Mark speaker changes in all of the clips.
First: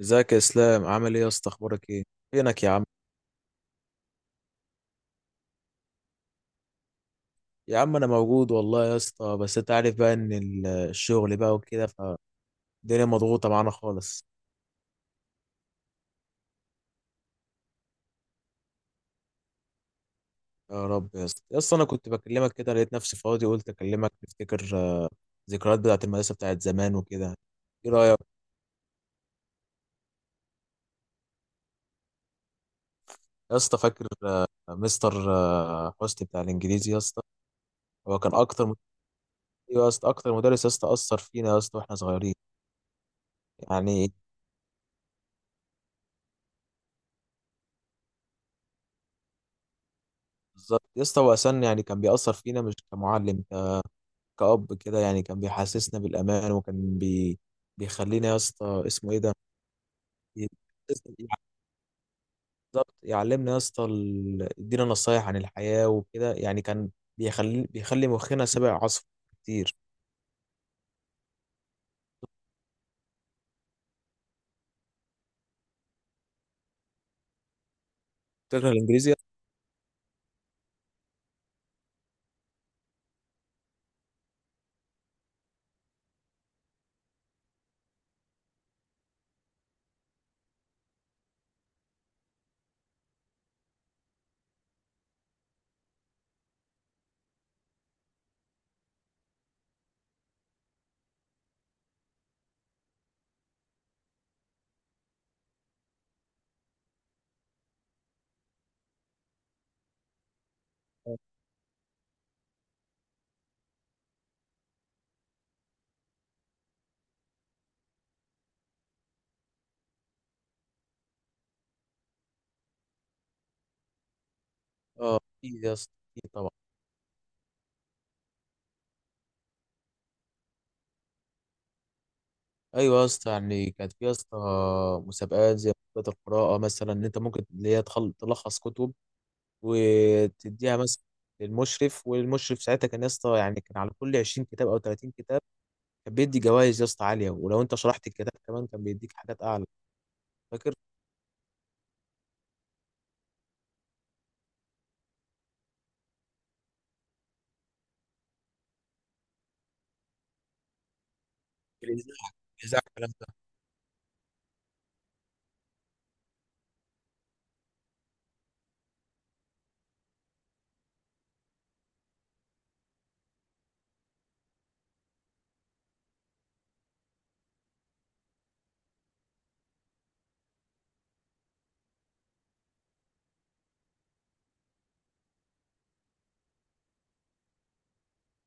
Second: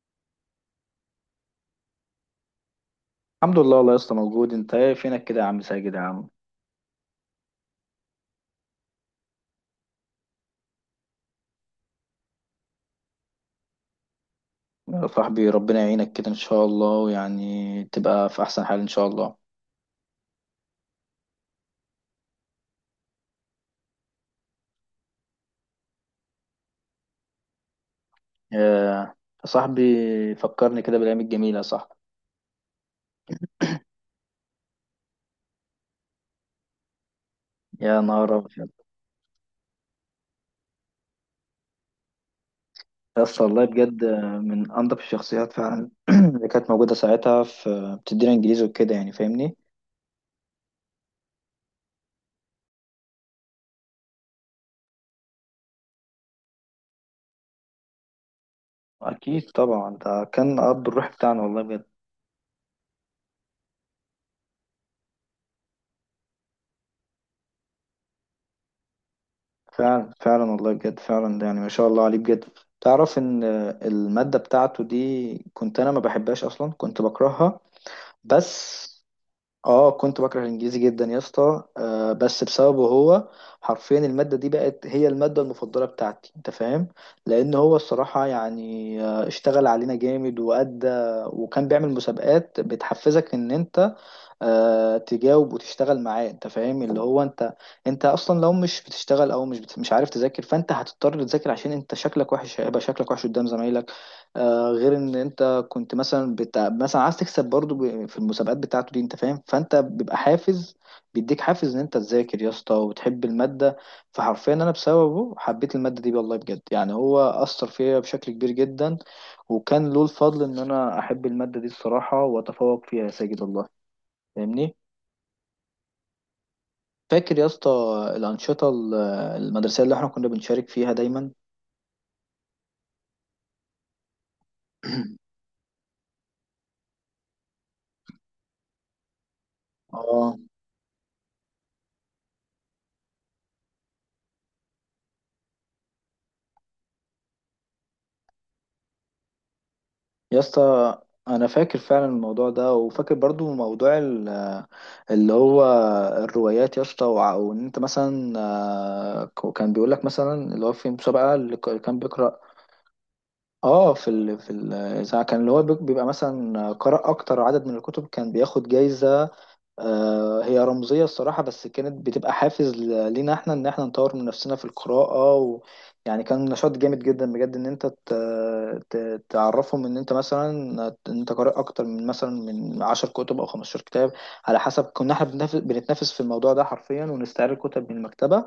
Speaker 1: ازيك يا اسلام؟ عامل ايه يا اسطى؟ اخبارك ايه؟ فينك يا عم؟
Speaker 2: الحمد لله والله يا اسطى، موجود. انت ايه، فينك كده يا عم ساجد يا عم؟
Speaker 1: يا عم انا موجود والله يا اسطى، بس انت عارف بقى ان الشغل بقى وكده، فالدنيا مضغوطه معانا خالص.
Speaker 2: يا صاحبي ربنا يعينك كده ان شاء الله، ويعني تبقى في احسن حال ان شاء الله.
Speaker 1: يا رب يا اسطى، انا كنت بكلمك كده، لقيت نفسي فاضي قلت اكلمك نفتكر ذكريات بتاعت المدرسه بتاعت زمان وكده. ايه رايك
Speaker 2: يا يا صاحبي فكرني كده بالايام الجميله يا صاحبي.
Speaker 1: يا اسطى؟ فاكر مستر حسني بتاع الانجليزي يا اسطى؟
Speaker 2: يا
Speaker 1: هو
Speaker 2: نهار
Speaker 1: كان اكتر
Speaker 2: ابيض،
Speaker 1: أيوة يا اسطى، اكتر مدرس يا اسطى اثر فينا يا اسطى واحنا صغيرين.
Speaker 2: يا اسطى والله بجد،
Speaker 1: يعني إيه؟
Speaker 2: من انضف الشخصيات فعلا اللي كانت موجوده ساعتها، في بتدينا انجليزي وكده يعني، فاهمني؟
Speaker 1: بالظبط يا اسطى، هو أساساً يعني كان بيأثر فينا مش كمعلم، كأب كده يعني، كان بيحسسنا بالأمان وكان بي... بيخلينا يا اسطى اسمه إيه ده.
Speaker 2: اكيد طبعا، ده كان اب الروح
Speaker 1: يحسسنا-
Speaker 2: بتاعنا والله بجد.
Speaker 1: بالظبط، يعلمنا يا اسطى يدينا نصايح عن الحياة وكده، يعني كان بيخلي مخنا سابق عصره كتير.
Speaker 2: فعلا فعلا والله بجد فعلا، يعني ما شاء الله عليه بجد. تعرف ان المادة بتاعته دي كنت انا ما بحبهاش اصلا، كنت بكرهها،
Speaker 1: فاكر
Speaker 2: بس
Speaker 1: الإنجليزي يا
Speaker 2: اه كنت بكره الانجليزي جدا يا اسطى. آه بس بسببه هو، حرفيا المادة دي بقت هي المادة المفضلة بتاعتي، انت فاهم؟ لان هو الصراحة يعني اشتغل علينا جامد، وادى. وكان بيعمل مسابقات بتحفزك ان انت تجاوب وتشتغل معاه، انت فاهم؟ اللي هو انت، انت اصلا لو مش بتشتغل او مش عارف تذاكر، فانت هتضطر تذاكر، عشان انت شكلك وحش، هيبقى شكلك وحش قدام زمايلك. آه، غير ان انت كنت مثلا مثلا عايز تكسب برضو في المسابقات بتاعته دي، انت فاهم؟ فانت بيبقى حافز،
Speaker 1: اسطى؟
Speaker 2: بيديك حافز ان انت تذاكر يا اسطى وتحب المادة. فحرفيا انا بسببه حبيت المادة دي والله بجد، يعني هو اثر فيا بشكل كبير جدا، وكان له الفضل ان انا احب المادة دي الصراحة، واتفوق فيها يا ساجد والله. فاهمني؟
Speaker 1: اه، أكيد يا اسطى، أكيد طبعا.
Speaker 2: فاكر يا اسطى الأنشطة ال- المدرسية اللي احنا كنا بنشارك فيها دايما؟
Speaker 1: أيوه يا اسطى، يعني كانت في يا اسطى مسابقات زي مسابقات القراءة مثلا، إن أنت ممكن اللي هي تلخص كتب
Speaker 2: اه.
Speaker 1: وتديها مثلا للمشرف، والمشرف ساعتها كان يا اسطى، يعني كان على كل 20 كتاب أو 30 كتاب كان بيدي جوائز يا اسطى عاليه، ولو انت شرحت الكتاب كمان كان بيديك حاجات اعلى.
Speaker 2: يا
Speaker 1: فاكر
Speaker 2: اسطى انا فاكر فعلا الموضوع ده، وفاكر برضو موضوع اللي هو الروايات يا اسطى، وان انت مثلا كان بيقول لك مثلا اللي هو في مسابقة، اللي
Speaker 1: في
Speaker 2: كان
Speaker 1: الإذاعة،
Speaker 2: بيقرأ.
Speaker 1: الإذاعة الكلام ده؟
Speaker 2: اه، في الاذاعه كان اللي هو بيبقى مثلا قرأ اكتر عدد من الكتب، كان بياخد جايزة. هي رمزية الصراحة، بس كانت بتبقى حافز لينا احنا ان احنا نطور من نفسنا في القراءة. يعني كان نشاط جامد جدا بجد، ان انت تعرفهم ان انت مثلا ان انت قارئ اكتر من مثلا من 10 كتب او 15 كتاب، على حسب. كنا احنا بنتنافس في الموضوع ده حرفيا، ونستعير الكتب من المكتبة.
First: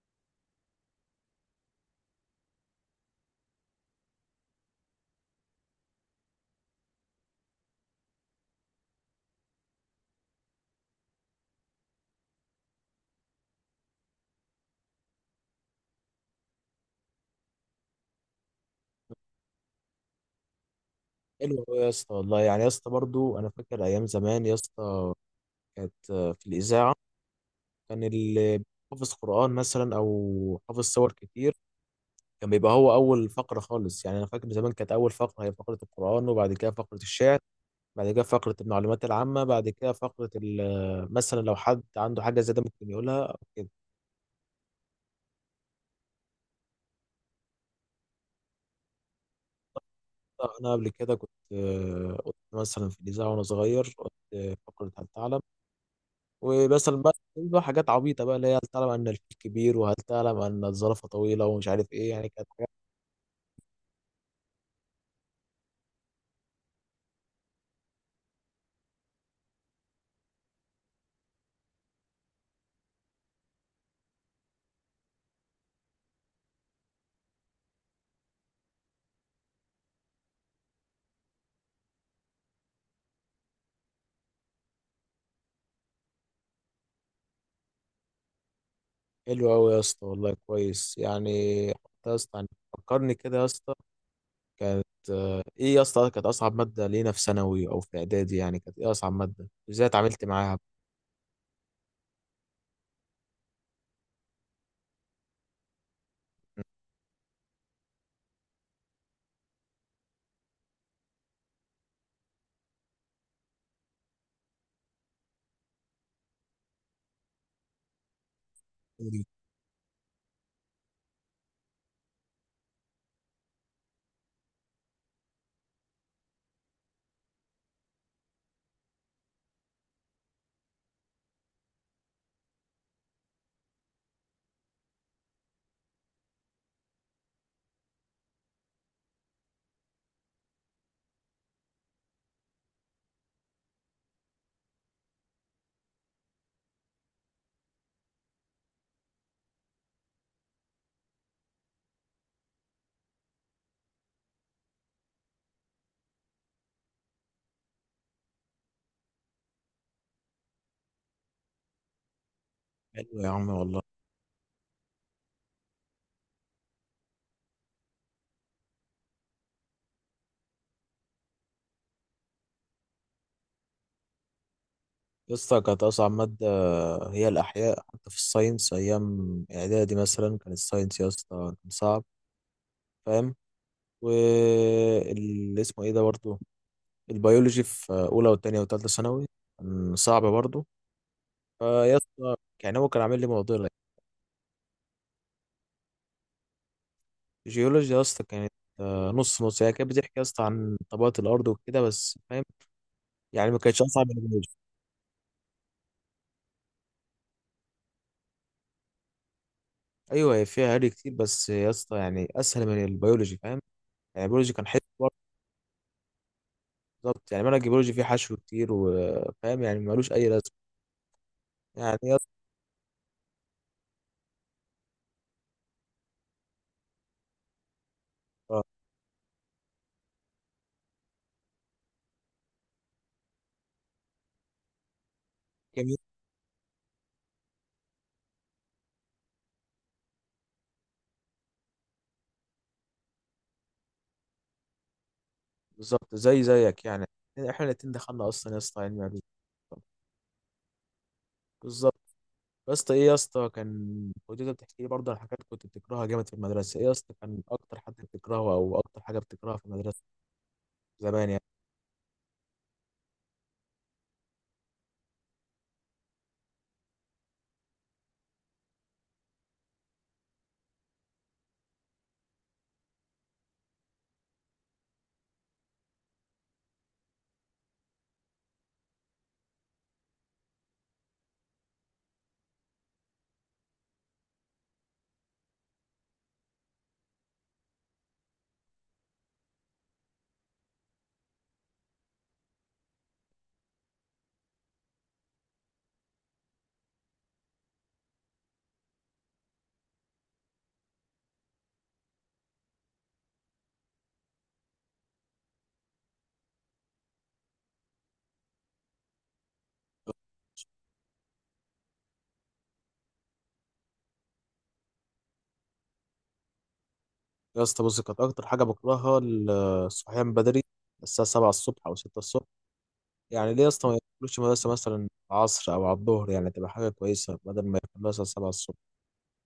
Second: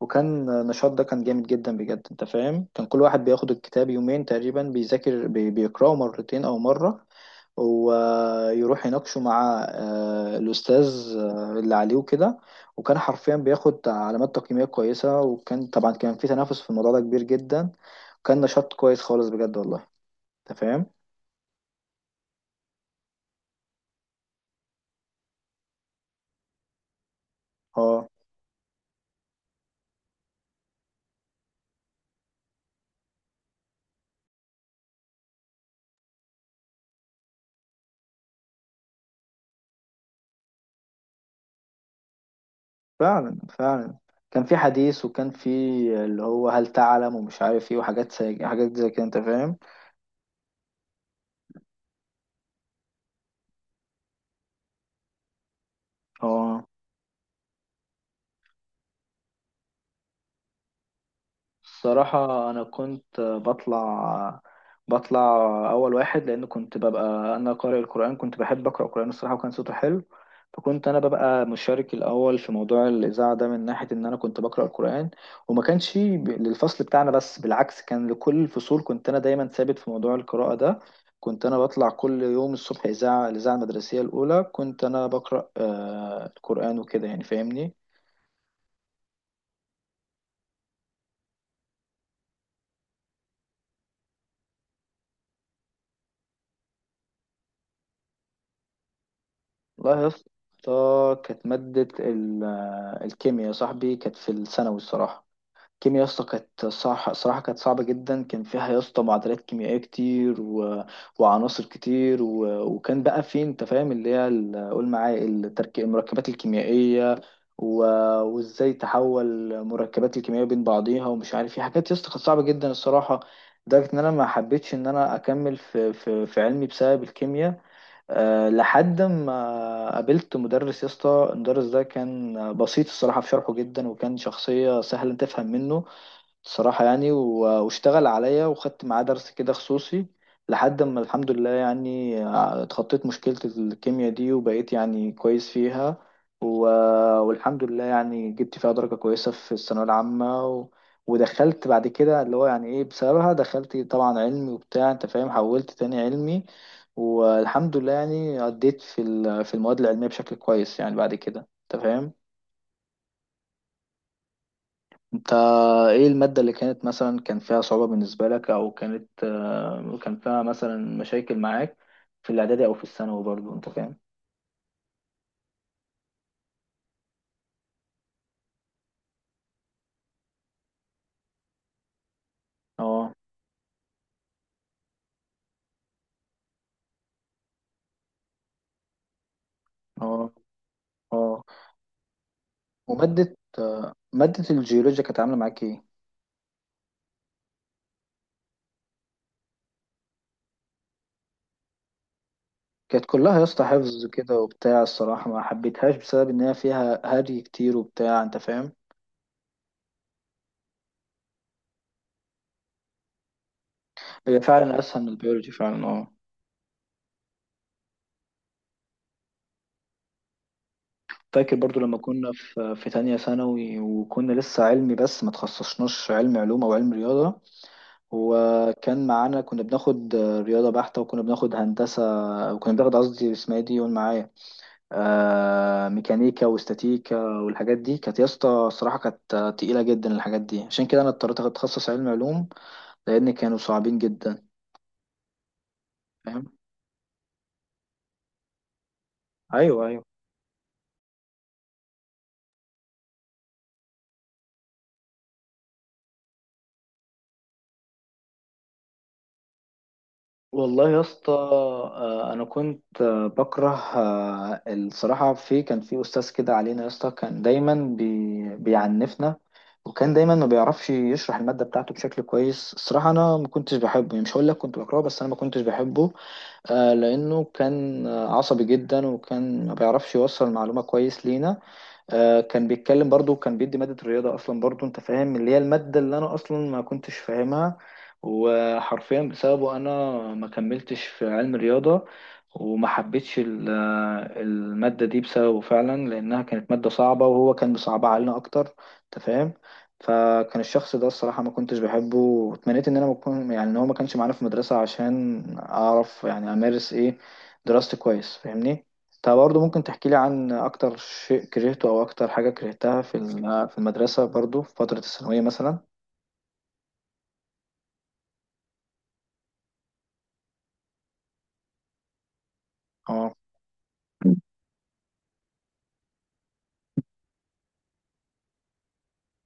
Speaker 2: وكان النشاط ده كان جامد جدا بجد، انت فاهم؟ كان كل واحد بياخد الكتاب يومين تقريبا، بيذاكر بيقرأه مرتين او مرة، ويروح يناقشه مع الأستاذ اللي عليه وكده. وكان حرفيا بياخد علامات تقييمية كويسة، وكان طبعا كان في تنافس في الموضوع ده كبير جدا. كان نشاط كويس خالص بجد والله، انت فاهم؟
Speaker 1: حلو أوي يا اسطى والله، يعني يا اسطى برضو انا فاكر ايام زمان يا اسطى كانت في الاذاعه، كان
Speaker 2: اه
Speaker 1: اللي حافظ قران مثلا او حافظ سور كتير كان بيبقى هو اول فقره خالص. يعني انا فاكر زمان كانت اول فقره هي فقره القران، وبعد كده فقره الشعر، بعد كده فقره المعلومات العامه، بعد كده فقره مثلا لو حد عنده حاجه زياده ممكن يقولها
Speaker 2: فعلا
Speaker 1: أو كده.
Speaker 2: فعلا، كان في حديث وكان في اللي هو هل تعلم ومش عارف ايه، وحاجات زي حاجات زي كده، انت فاهم؟
Speaker 1: لا، أنا قبل كده كنت كنت مثلا في الإذاعة وأنا صغير، كنت فقرة هل تعلم،
Speaker 2: اه.
Speaker 1: ومثلا بقى حاجات عبيطة بقى، اللي هي هل تعلم أن الفيل كبير، وهل تعلم أن الزرافة طويلة، ومش عارف إيه، يعني كانت
Speaker 2: الصراحة أنا
Speaker 1: حاجات.
Speaker 2: كنت بطلع أول واحد، لأن كنت ببقى أنا قارئ القرآن، كنت بحب أقرأ القرآن الصراحة، وكان صوته حلو. فكنت أنا ببقى مشارك الأول في موضوع الإذاعة ده، من ناحية إن أنا كنت بقرأ القرآن. وما كانش للفصل بتاعنا بس، بالعكس كان لكل الفصول. كنت أنا دايما ثابت في موضوع القراءة ده، كنت أنا بطلع كل يوم الصبح إذاعة، الإذاعة المدرسية الأولى، كنت أنا بقرأ القرآن وكده يعني، فاهمني؟
Speaker 1: حلوة أوي يا اسطى والله، كويس يعني. حتى يا اسطى يعني فكرني كده يا اسطى، كانت إيه يا اسطى كانت أصعب مادة لينا في ثانوي أو في إعدادي؟ يعني كانت إيه أصعب مادة؟ إزاي
Speaker 2: والله يا
Speaker 1: اتعاملت معاها؟
Speaker 2: اسطى كانت مادة الكيمياء يا صاحبي، كانت في الثانوي الصراحة. الكيمياء يا اسطى كانت صح صراحة، كانت صعبة جدا. كان فيها يا اسطى معادلات كيميائية وعناصر كتير. وكان بقى في، انت فاهم، اللي هي قول معايا التركيب، المركبات الكيميائية و... وازاي
Speaker 1: حلو
Speaker 2: تحول مركبات الكيميائية بين بعضيها، ومش عارف ايه. حاجات يا اسطى كانت صعبة جدا الصراحة، لدرجة ان انا ما حبيتش ان انا اكمل في في علمي بسبب الكيمياء. أه، لحد ما قابلت مدرس يا اسطى، المدرس ده كان بسيط الصراحة في شرحه جدا، وكان شخصية سهلة تفهم منه الصراحة يعني، واشتغل عليا، وخدت معاه درس كده خصوصي. لحد ما الحمد لله يعني اتخطيت مشكلة الكيمياء دي، وبقيت يعني كويس فيها و... والحمد لله يعني جبت فيها درجة كويسة في الثانوية العامة. ودخلت بعد كده اللي هو يعني ايه، بسببها دخلت طبعا علمي وبتاع، انت فاهم، حولت تاني علمي. والحمد لله يعني عديت في في المواد العلمية بشكل كويس يعني بعد كده، انت فاهم؟
Speaker 1: يا عم والله.
Speaker 2: انت ايه المادة اللي كانت مثلا كان فيها صعوبة بالنسبة لك، او كانت كان فيها مثلا مشاكل معاك في الاعدادي او في الثانوي برضو، انت فاهم؟
Speaker 1: لسه كانت أصعب مادة هي الأحياء، حتى في الساينس أيام إعدادي مثلا كان الساينس يا اسطى كان صعب،
Speaker 2: اه
Speaker 1: فاهم؟ واللي اسمه إيه ده برضه، البيولوجي في أولى وتانية وتالتة ثانوي كان صعب
Speaker 2: اه
Speaker 1: برضه،
Speaker 2: اه.
Speaker 1: فيا اسطى يعني هو كان عامل لي
Speaker 2: ومادة
Speaker 1: معضلة.
Speaker 2: مادة الجيولوجيا كانت عاملة معاك ايه؟
Speaker 1: الجيولوجيا يا اسطى كانت نص نص، هي كانت بتحكي يا اسطى عن طبقات الأرض وكده بس، فاهم؟
Speaker 2: كانت كلها يا
Speaker 1: يعني ما
Speaker 2: اسطى
Speaker 1: كانتش
Speaker 2: حفظ
Speaker 1: أصعب من
Speaker 2: كده
Speaker 1: البيولوجي.
Speaker 2: وبتاع الصراحة، ما حبيتهاش بسبب ان هي فيها هري كتير وبتاع، انت فاهم؟
Speaker 1: أيوه، هي فيها هري كتير بس يا اسطى، يعني أسهل من البيولوجي، فاهم؟ يعني
Speaker 2: هي
Speaker 1: البيولوجي كان
Speaker 2: فعلا
Speaker 1: حلو.
Speaker 2: اسهل من البيولوجي فعلا، اه.
Speaker 1: بالظبط، يعني منهج الجيولوجي فيه حشو كتير، وفاهم يعني ملوش أي لازمة.
Speaker 2: فاكر برضو لما
Speaker 1: يعني يا
Speaker 2: كنا في تانية ثانوي، وكنا لسه علمي بس ما تخصصناش علم علوم او علم رياضة،
Speaker 1: اسطى
Speaker 2: وكان معانا كنا بناخد رياضة بحتة، وكنا بناخد هندسة، وكنا بناخد، قصدي اسمها ايه دي، قول معايا، آه،
Speaker 1: كيمياء.
Speaker 2: ميكانيكا واستاتيكا. والحاجات دي كانت يا اسطى الصراحة كانت تقيلة جدا الحاجات دي، عشان كده أنا اضطريت أتخصص علم علوم لأن كانوا صعبين جدا.
Speaker 1: بالظبط زي
Speaker 2: فاهم؟
Speaker 1: زيك يعني، احنا الاتنين دخلنا أصلا يا اسطى علمي علوم.
Speaker 2: أيوه أيوه.
Speaker 1: بالظبط. يا اسطى ايه يا اسطى، كان وجدة بتحكي لي برضه عن حاجات كنت بتكرهها جامد في المدرسة. ايه يا اسطى كان أكتر حد بتكرهه أو أكتر حاجة بتكرهها في المدرسة
Speaker 2: والله يا
Speaker 1: زمان
Speaker 2: اسطى
Speaker 1: يعني؟
Speaker 2: انا كنت بكره. الصراحه، في كان في استاذ كده علينا يا اسطى، كان دايما بيعنفنا، وكان دايما ما بيعرفش يشرح الماده بتاعته بشكل كويس الصراحه. انا ما كنتش بحبه يعني، مش هقول لك كنت بكرهه، بس انا ما كنتش بحبه. لانه كان عصبي جدا، وكان ما بيعرفش يوصل المعلومه كويس لينا. كان بيتكلم برضو، كان بيدي مادة الرياضة أصلا برضو، أنت فاهم، اللي هي المادة اللي أنا أصلا ما كنتش فاهمها، وحرفيا بسببه أنا ما كملتش في علم الرياضة، وما حبيتش المادة دي بسببه فعلا، لأنها كانت مادة صعبة وهو كان بيصعبها علينا أكتر، أنت فاهم؟ فكان الشخص ده الصراحة ما كنتش بحبه، واتمنيت إن أنا ما أكون، يعني إن هو ما كانش معانا في المدرسة، عشان أعرف يعني أمارس، إيه، دراستي كويس، فاهمني؟ طب برضه ممكن تحكي لي عن أكتر شيء كرهته، أو أكتر حاجة كرهتها في في المدرسة برضه في فترة الثانوية مثلا؟
Speaker 1: يا اسطى بص، كانت أكتر حاجة بكرهها الصحيان بدري، الساعة 7 الصبح أو 6 الصبح.
Speaker 2: اه.
Speaker 1: يعني ليه يا اسطى ما يدخلوش مدرسة مثلا العصر أو على الظهر، يعني تبقى حاجة كويسة بدل ما يكون مثلا 7 الصبح،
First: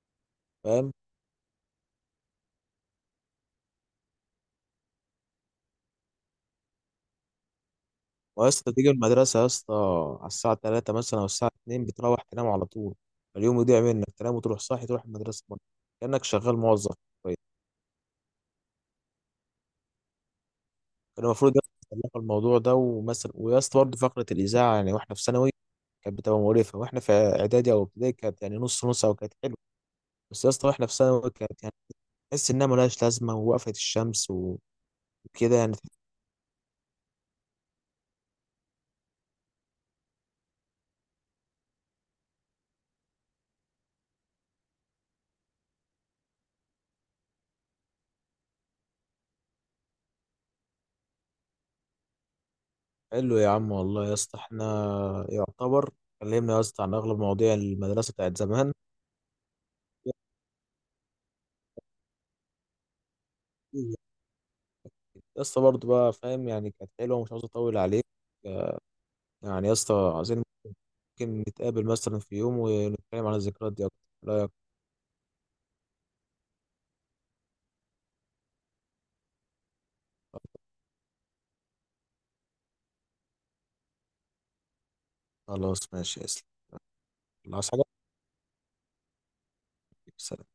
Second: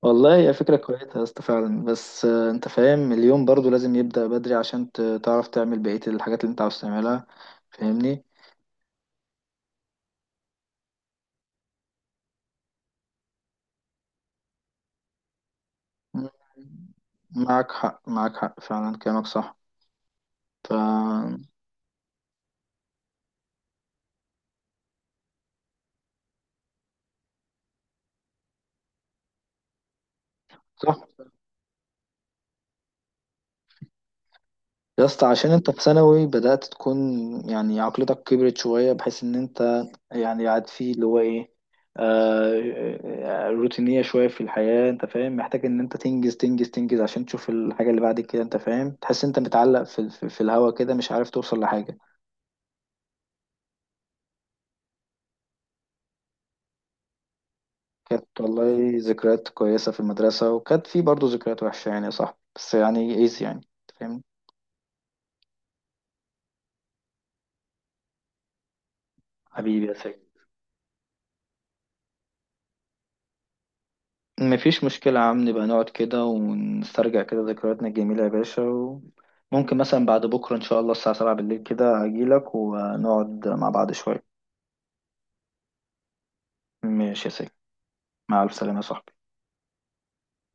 Speaker 2: والله هي فكرة
Speaker 1: فاهم؟
Speaker 2: كويسة يا اسطى فعلا، بس انت فاهم، اليوم برضو لازم يبدأ بدري عشان تعرف تعمل بقية الحاجات اللي انت عاوز تعملها، فاهمني؟
Speaker 1: ويا اسطى تيجي المدرسة يا اسطى على الساعة 3 مثلا أو الساعة 2 بتروح تنام على طول، اليوم يضيع منك، تنام وتروح صاحي تروح المدرسة مرة. كأنك شغال موظف. كويس.
Speaker 2: معك حق معك حق فعلا، كلامك صح. ف،
Speaker 1: كان المفروض يا اسطى يطلعوا الموضوع ده. ومثلا ويا اسطى برضه فقرة الإذاعة، يعني واحنا في ثانوي كانت بتبقى مقرفة، واحنا في إعدادي أو ابتدائي كانت يعني نص نص أو كانت حلوة، بس يا اسطى واحنا في
Speaker 2: صح
Speaker 1: ثانوي كانت يعني تحس إنها ملهاش لازمة ووقفت الشمس
Speaker 2: يا اسطى، عشان
Speaker 1: وكده
Speaker 2: انت
Speaker 1: يعني.
Speaker 2: في ثانوي بدأت تكون، يعني عقلتك كبرت شوية، بحيث ان انت يعني قاعد فيه اللي هو ايه، روتينية شوية في الحياة، انت فاهم، محتاج ان انت تنجز تنجز تنجز، عشان تشوف الحاجة اللي بعد كده، انت فاهم؟ تحس انت متعلق في الهوا كده، مش عارف توصل لحاجة.
Speaker 1: حلو يا عم والله يا اسطى، احنا يعتبر اتكلمنا يا اسطى عن أغلب مواضيع المدرسة بتاعت
Speaker 2: كانت
Speaker 1: زمان.
Speaker 2: والله ذكريات كويسة في المدرسة، وكانت في برضه ذكريات وحشة يعني يا صاحبي، بس يعني ايز، يعني انت فاهم.
Speaker 1: يا اسطى برضه بقى فاهم، يعني كانت حلوه ومش عاوز اطول عليك، آه، يعني يا
Speaker 2: حبيبي يا
Speaker 1: اسطى
Speaker 2: ساجد،
Speaker 1: عايزين ممكن نتقابل مثلا في يوم ونتكلم عن الذكريات دي اكتر، إيه رأيك؟
Speaker 2: مفيش مشكلة يا عم، نبقى نقعد كده ونسترجع كده ذكرياتنا الجميلة يا باشا. وممكن مثلا بعد بكرة إن شاء الله الساعة 7 بالليل كده أجيلك، ونقعد مع بعض شوية.
Speaker 1: خلاص ماشي يا اسلام.
Speaker 2: ماشي يا سيدي.
Speaker 1: الله، عايز حاجه؟
Speaker 2: مع ألف سلامة يا صاحبي.
Speaker 1: سلام.